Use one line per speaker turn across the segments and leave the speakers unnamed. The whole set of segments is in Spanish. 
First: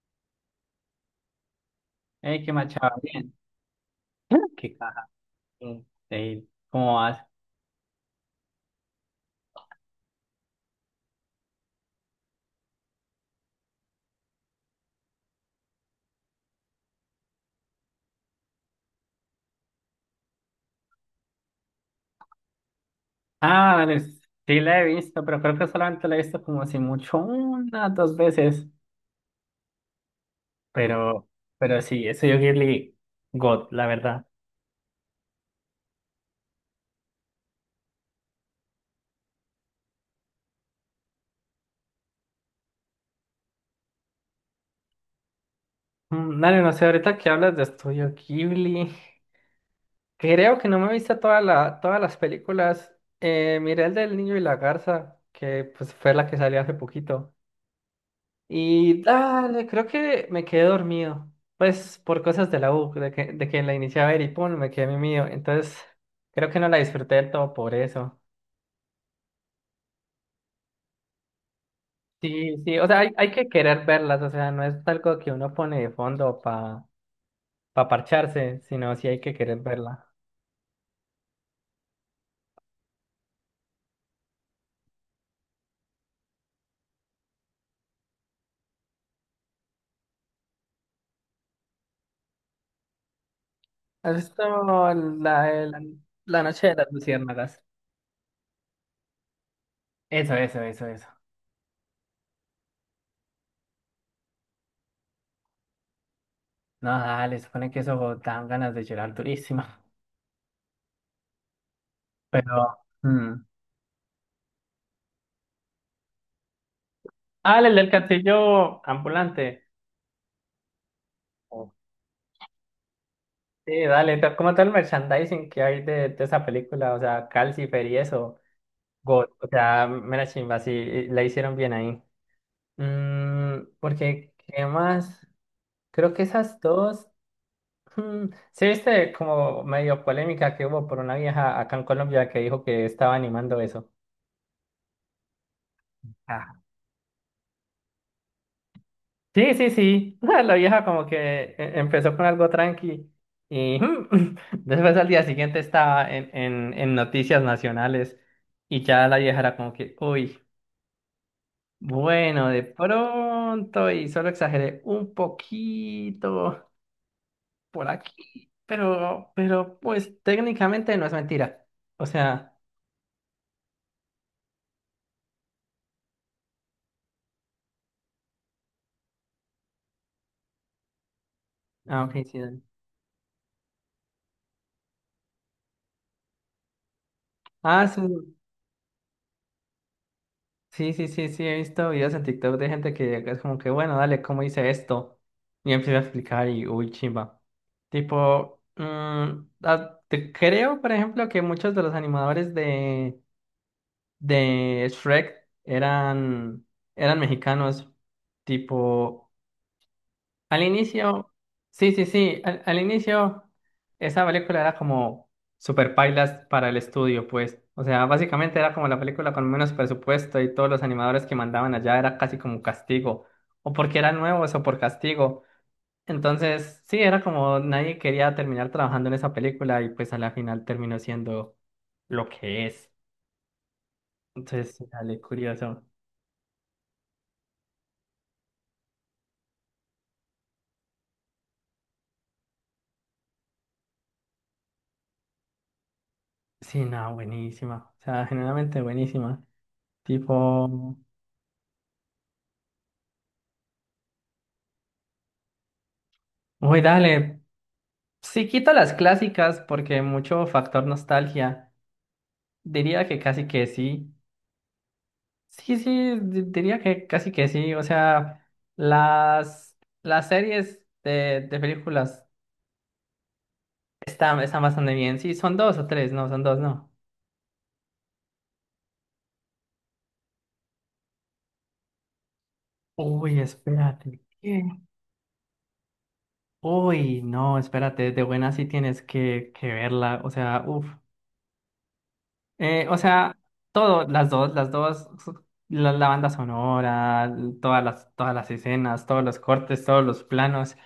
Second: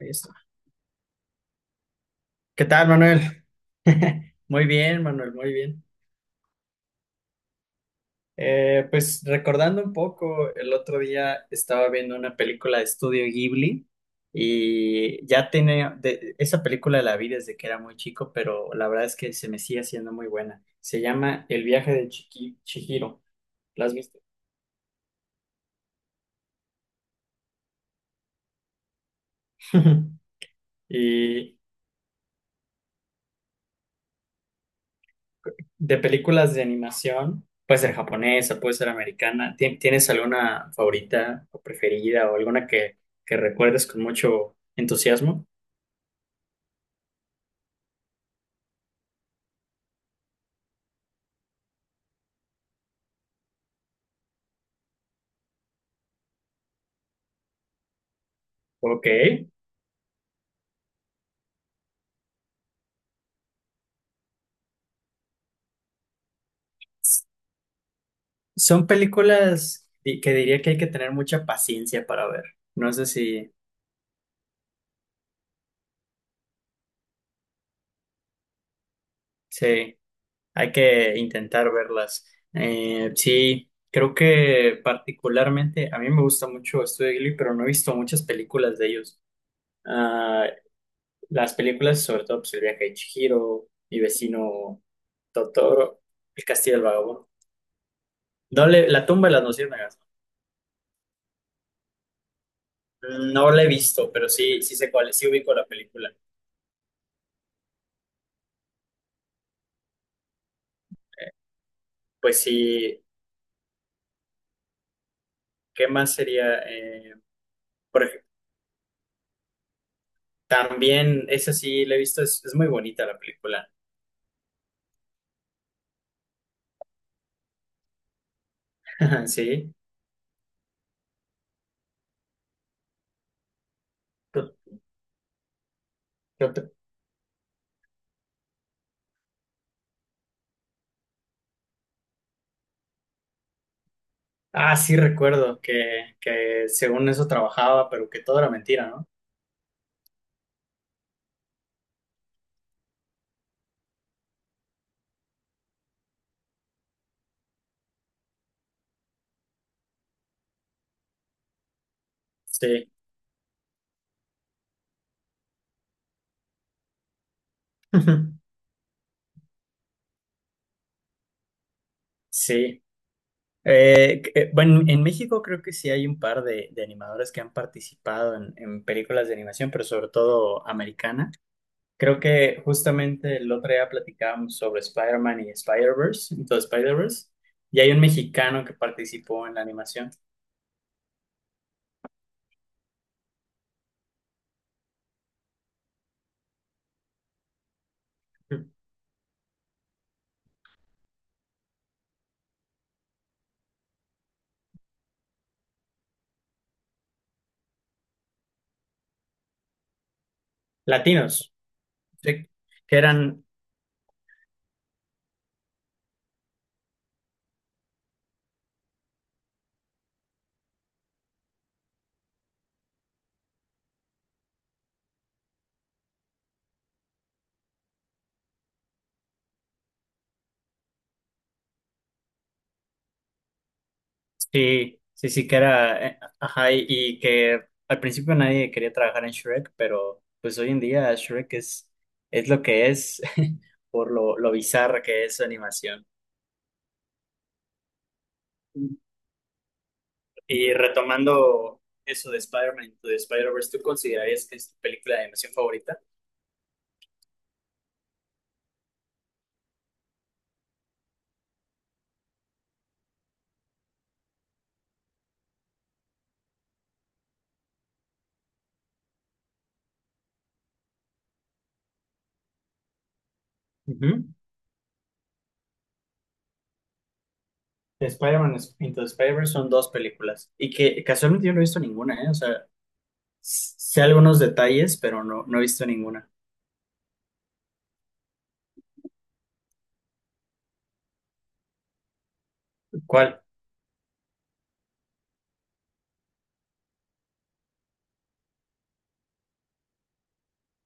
Ahí está.
Qué
¿Qué tal,
machado, bien.
Manuel? Muy
Qué
bien,
caja.
Manuel, muy bien.
Bien. Ey, ¿cómo vas?
Pues recordando un poco, el otro día estaba viendo una película de estudio Ghibli y ya esa película la vi desde que era muy chico, pero la verdad es que se me sigue haciendo muy buena. Se llama El viaje de Chihiro.
Ah,
¿La has
dale,
visto?
sí, la he visto, pero creo que solamente la he visto como si mucho unas dos veces. Pero,
Y
pero sí, Estudio Ghibli, God, la verdad.
de películas de animación, puede ser japonesa, puede ser americana. ¿Tienes alguna favorita o preferida o alguna que recuerdes con mucho entusiasmo?
Mm, dale, no sé, ahorita que hablas de Estudio Ghibli, creo que no me he visto todas las películas. Miré el del niño y la garza, que pues fue la que salió hace poquito. Y
Ok.
dale, creo que me quedé dormido. Pues por cosas de la U, de que la inicié a ver y pum, me quedé mío. Entonces, creo que no la disfruté del todo por eso.
Son películas que diría que hay que tener mucha paciencia para ver.
Sí, sí, o
No
sea,
sé
hay que
si,
querer verlas, o sea, no es algo que uno pone de fondo para parcharse, sino sí hay que querer
sí,
verla.
hay que intentar verlas. Sí, creo que particularmente a mí me gusta mucho Estudio Ghibli, pero no he visto muchas películas de ellos. Ah, las películas, sobre todo, pues, El viaje de Chihiro, Mi
¿Has visto
vecino
la, de la,
Totoro,
la
El
noche de
castillo del
las
vagabundo.
luciérnagas?
No le, La tumba de las luciérnagas.
Eso, eso, eso, eso.
No la he visto, pero sí, sí sé cuál es, sí ubico la película.
No, dale, supone que eso dan ganas de llorar durísima.
Pues
Pero,
sí,
mm.
¿qué más sería?
Ah, el del
Por ej-
castillo ambulante.
También, esa sí la he visto, es muy bonita la película.
Sí, dale, como todo el merchandising que hay de esa película, o sea, Calcifer y eso, God, o
Sí.
sea, mera chimba, sí, la hicieron bien ahí. Porque, ¿qué
Tot-
más? Creo que esas
Tot-
dos, mm, sí, viste como medio polémica que hubo por una vieja acá en Colombia que dijo que estaba animando eso.
Ah, sí recuerdo que según eso trabajaba, pero que todo era mentira, ¿no?
Sí, sí, sí. La vieja como que empezó con algo tranqui y después al día siguiente estaba en noticias nacionales y ya la vieja era como que, uy, bueno, de
Sí.
pronto y solo exageré un poquito por aquí, pero pues técnicamente no es mentira. O sea,
Sí. Bueno, en México creo que sí hay un par de animadores que han participado en películas de animación, pero sobre todo americana.
ah, ok,
Creo
sí, dale.
que justamente el otro día platicábamos sobre Spider-Man y Spider-Verse, entonces Spider-Verse, y
Ah,
hay
sí.
un mexicano que participó en la animación.
Sí, sí, sí, sí, he visto videos en TikTok de gente que es como que, bueno, dale, ¿cómo hice esto? Y empieza a explicar y, uy, chimba. Tipo, mm, creo, por ejemplo, que muchos de los animadores de Shrek eran, eran mexicanos. Tipo, al inicio,
Latinos,
sí, sí, sí,
sí,
al
que
inicio
eran.
esa película era como super pailas para el estudio, pues. O sea, básicamente era como la película con menos presupuesto y todos los animadores que mandaban allá era casi como un castigo, o porque eran nuevos o por castigo. Entonces, sí, era como nadie quería terminar trabajando en esa película y pues a la final terminó siendo lo que es. Entonces, sí,
Sí,
dale,
sí, sí, que
curioso.
era, ajá, y que al principio nadie quería trabajar en Shrek, pero pues hoy en día Shrek es lo que es por lo bizarra que es su animación.
Sí, no, buenísima. O sea, generalmente buenísima.
Y
Tipo,
retomando eso de Spider-Man, Into the Spider-Verse, ¿tú considerarías que es tu película de animación favorita?
uy, dale. Si quito las clásicas porque mucho factor nostalgia, diría que casi que sí. Sí, sí, diría que casi que sí. O sea, las series de películas
Ujú.
están, están bastante bien. Sí, son dos o tres, no, son dos, no.
De Spider-Man Into the Spider-Verse son dos películas y que casualmente yo no he visto ninguna, ¿eh? O sea,
Uy,
sé
espérate.
algunos
¿Qué?
detalles, pero no he visto ninguna.
Uy, no, espérate, de buena sí tienes que verla. O sea, uff. O sea,
¿Cuál?
todo, las dos, la banda sonora, todas las escenas, todos los cortes, todos los planos,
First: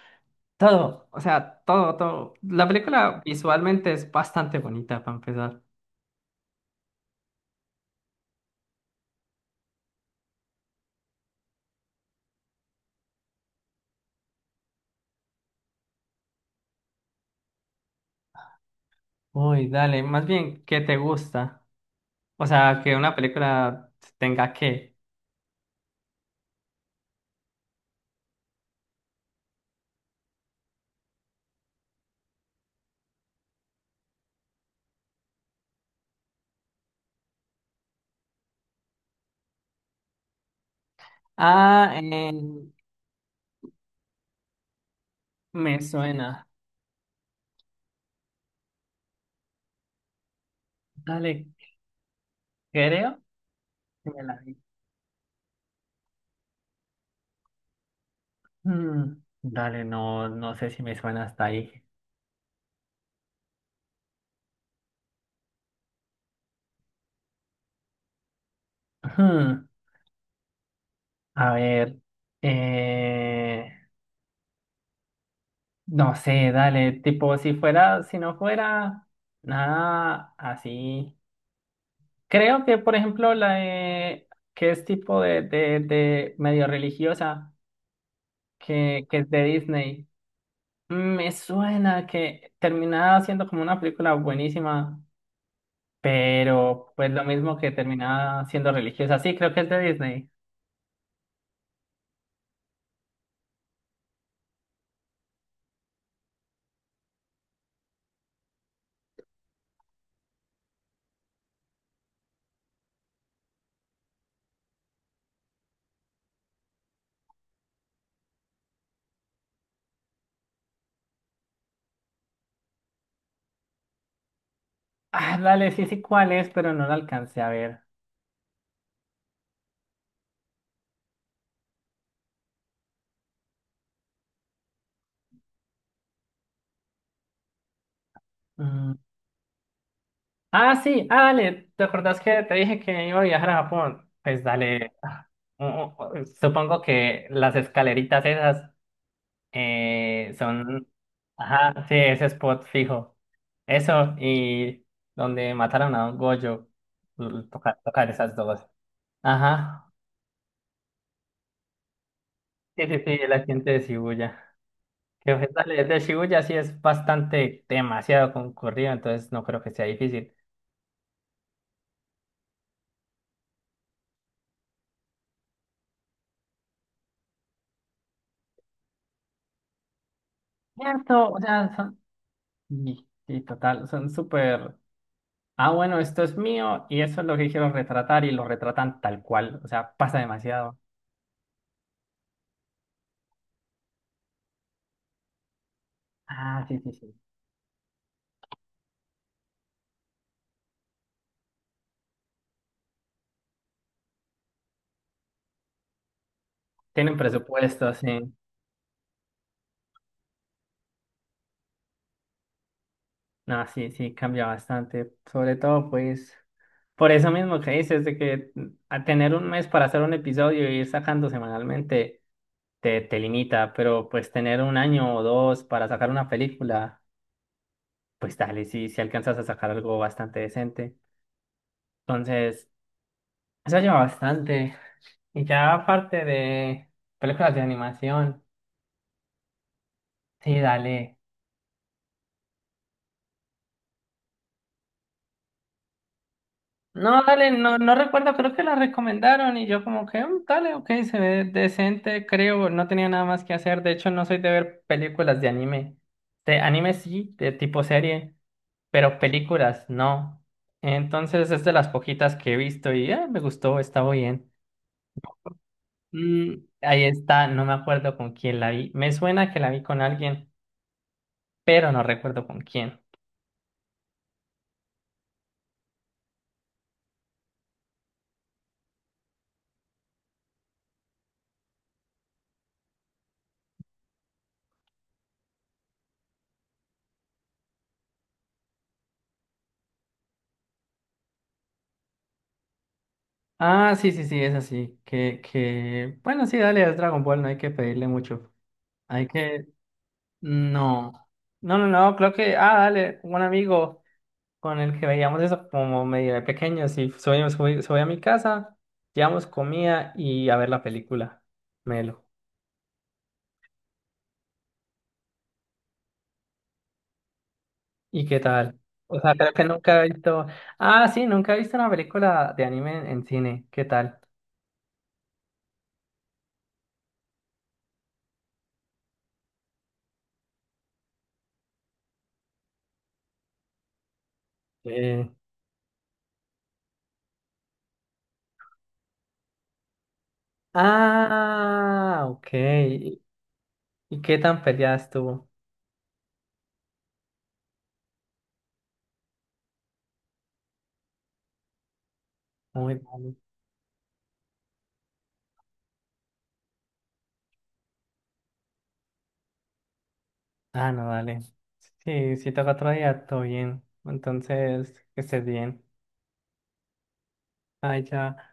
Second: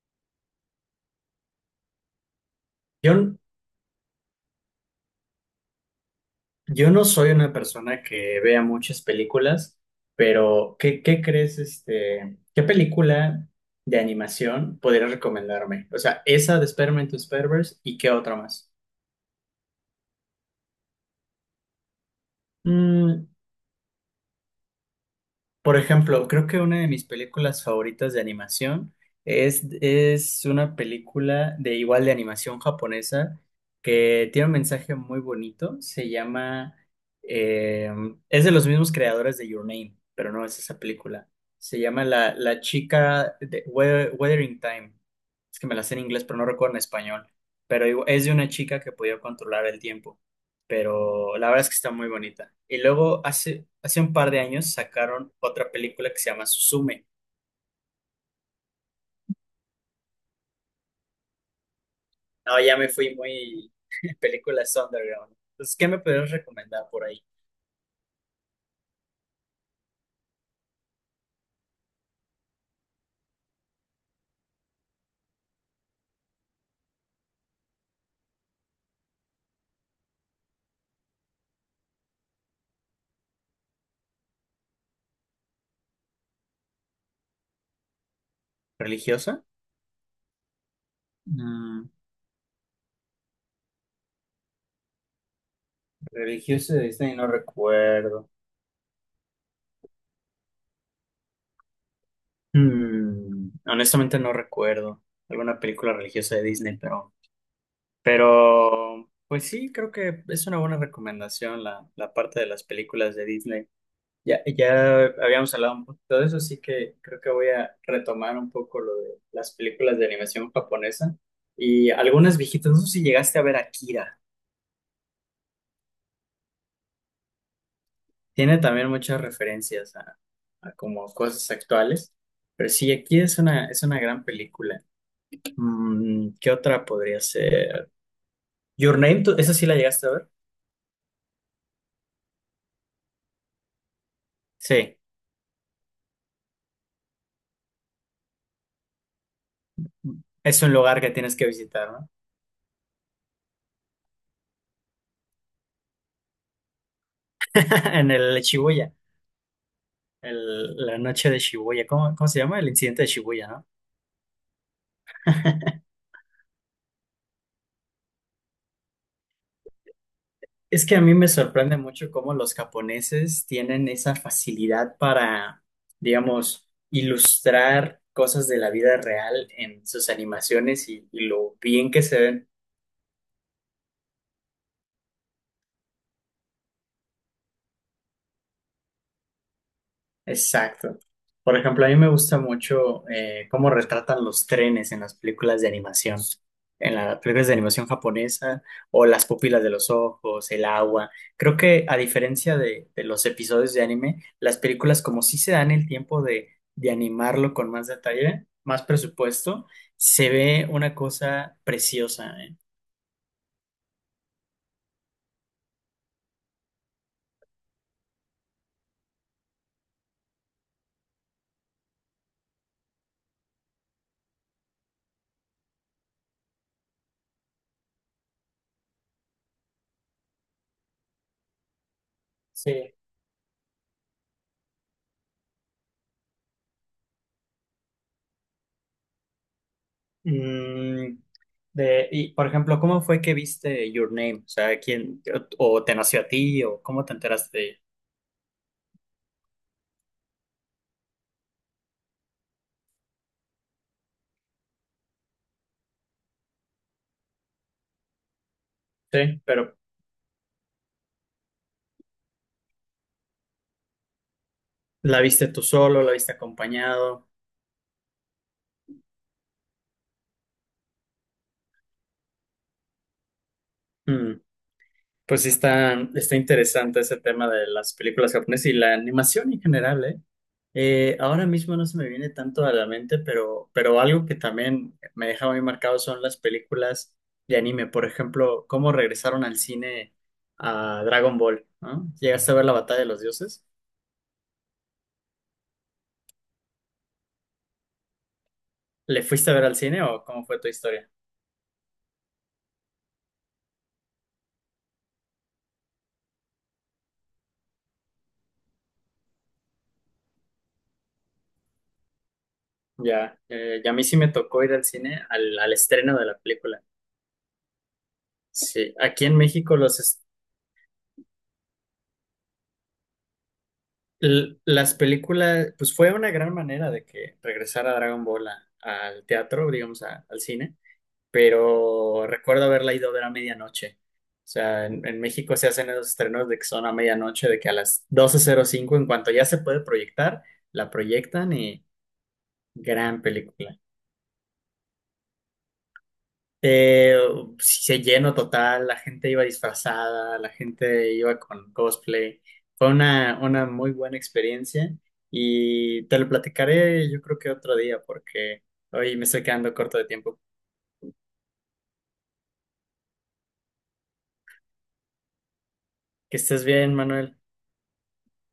todo, o sea, todo, todo. La película
Yo,
visualmente es bastante bonita para empezar.
Yo no soy una persona que vea muchas películas, pero ¿qué crees, este, qué película de animación podrías recomendarme? O sea, esa de Spider-Man to Spider-Verse y qué otra más.
Uy, dale, más bien, ¿qué te gusta? O sea, que una película tenga que.
Por ejemplo, creo que una de mis películas favoritas de animación es una película de igual de animación japonesa que tiene un mensaje muy bonito. Se eh, es de los mismos creadores de Your Name, pero no es esa película. Se
Ah, eh,
llama La chica de Wuthering Time. Es que me
Me
la sé en inglés, pero no
suena.
recuerdo en español. Pero es de una chica que podía controlar el tiempo, pero
Dale,
la verdad es que está muy bonita. Y
creo
luego hace
que
un
me
par
la
de
vi.
años sacaron otra película que se llama Suzume.
Hmm, dale, no sé si me suena hasta ahí.
No, ya me fui muy películas underground. Entonces, ¿qué me podrías recomendar por ahí?
Hmm. A ver, eh, no sé, dale, tipo, si no fuera nada así. Creo que, por ejemplo, que es tipo de medio religiosa, que es de
¿Religiosa?
Disney. Mm, me
Mm,
suena que terminaba siendo como una película buenísima,
religiosa de
pero pues
Disney
lo
no
mismo que
recuerdo.
terminaba siendo religiosa. Sí, creo que es de Disney.
Mm, honestamente no recuerdo alguna película religiosa de Disney, pero pues sí, creo que es una buena recomendación la parte de las películas de Disney. Ya habíamos hablado un poquito de eso, así que creo que voy a retomar un poco lo de las películas de animación japonesa y algunas viejitas. No sé si llegaste a ver Akira.
Ah, dale, sí, sí, cuál es, pero no la alcancé a ver.
Tiene también muchas referencias a como cosas actuales, pero sí, Akira es una gran película. Mm, ¿qué otra podría ser? Your Name, ¿esa sí la llegaste a ver?
Ah, sí, ah, dale, ¿te acordás que te dije que iba a viajar a Japón? Pues dale,
Sí,
ah, supongo que las escaleritas esas
es un
son,
lugar que tienes que
ajá,
visitar,
sí,
¿no?
ese spot fijo. Eso, y donde mataron a un Gojo, tocar, tocar
En
esas
el
dos.
Shibuya,
Ajá,
la noche de Shibuya. ¿Cómo, cómo se llama? El
sí, sí,
incidente de
sí, el
Shibuya, ¿no?
accidente de Shibuya. Que pues dale, el de Shibuya sí es bastante, demasiado concurrido, entonces no creo que sea difícil.
Es que a mí me sorprende mucho cómo los japoneses tienen esa facilidad para, digamos, ilustrar cosas de la vida real en sus animaciones y
Cierto, o
lo
sea,
bien
son...
que se ven.
Y, y total, son súper... ah, bueno, esto es mío y eso es lo que quiero retratar y lo retratan tal cual. O sea, pasa demasiado.
Exacto. Por ejemplo, a mí me gusta mucho, cómo retratan los trenes en las películas de animación,
Ah, sí, sí,
en
sí.
las películas de animación japonesa, o las pupilas de los ojos, el agua. Creo que a diferencia de los episodios de anime, las películas como sí se dan el tiempo de
Tienen
animarlo con más
presupuesto, sí.
detalle, más presupuesto, se ve una cosa preciosa, ¿eh?
No, sí, sí, cambia bastante. Sobre todo, pues, por eso mismo que dices, de que mm, a tener un mes para hacer un episodio y ir sacando semanalmente te limita, pero pues tener un año o dos para sacar una película, pues dale, sí, si alcanzas a sacar algo bastante decente. Entonces,
Sí.
eso lleva bastante. Y ya aparte de películas de animación, sí,
Mm,
dale.
por ejemplo, ¿cómo fue que viste Your Name? O sea, ¿o o te nació a ti, o cómo te
No, dale,
enteraste de ella?
no recuerdo, creo que la recomendaron y yo como que, "Mm, dale, ok, se ve decente, creo, no tenía nada más que hacer. De hecho, no soy de ver películas de anime. De anime sí, de tipo serie, pero
Sí, pero
películas no. Entonces es de las poquitas que he visto y me gustó, estaba bien.
¿la viste tú solo, la viste
Mm, ahí
acompañado?
está, no me acuerdo con quién la vi. Me suena que la vi con alguien, pero no recuerdo con quién.
Mm. Pues sí está, está interesante ese tema de las películas japonesas y la animación en general, ¿eh? Ahora mismo no se me viene tanto a la mente, pero algo que también me deja muy marcado son las películas de anime. Por ejemplo, cómo regresaron al cine a Dragon Ball, ¿no? ¿Llegaste a ver la Batalla de los Dioses?
Ah, sí, sí, sí, es así. Que, bueno, sí, dale, es Dragon Ball, no hay que pedirle mucho.
¿Le
Hay
fuiste a ver
que,
al cine o cómo fue tu historia?
no. No, no, no, creo que, ah, dale, un amigo con el que veíamos eso como medio de pequeños y soy, subí a mi casa, llevamos comida y a ver la película. Melo.
Ya, y a mí sí me tocó ir al cine al estreno de la película.
¿Y qué tal?
Sí,
O
aquí
sea,
en
creo que
México
nunca he visto, ah, sí, nunca he visto una película de anime en cine. ¿Qué tal?
Las películas, pues fue una gran manera de que regresara Dragon Ball al teatro, digamos, al cine, pero recuerdo haberla ido a ver a medianoche. O sea, en
Eh,
México se hacen esos estrenos de que son a medianoche, de que a las 12:05 en cuanto ya se puede proyectar, la proyectan y
Ah, ok.
gran película.
Y qué tan peleada estuvo?
Eh, sí, se llenó total, la gente iba disfrazada, la gente iba con cosplay. Fue
Muy mal.
una muy buena experiencia y te lo platicaré yo creo que otro día porque hoy me estoy quedando corto de tiempo.
Ah, no, dale. Sí, si toca otro día, todo bien. Entonces, que estés bien.
Que estés bien, Manuel.
Ay, ya.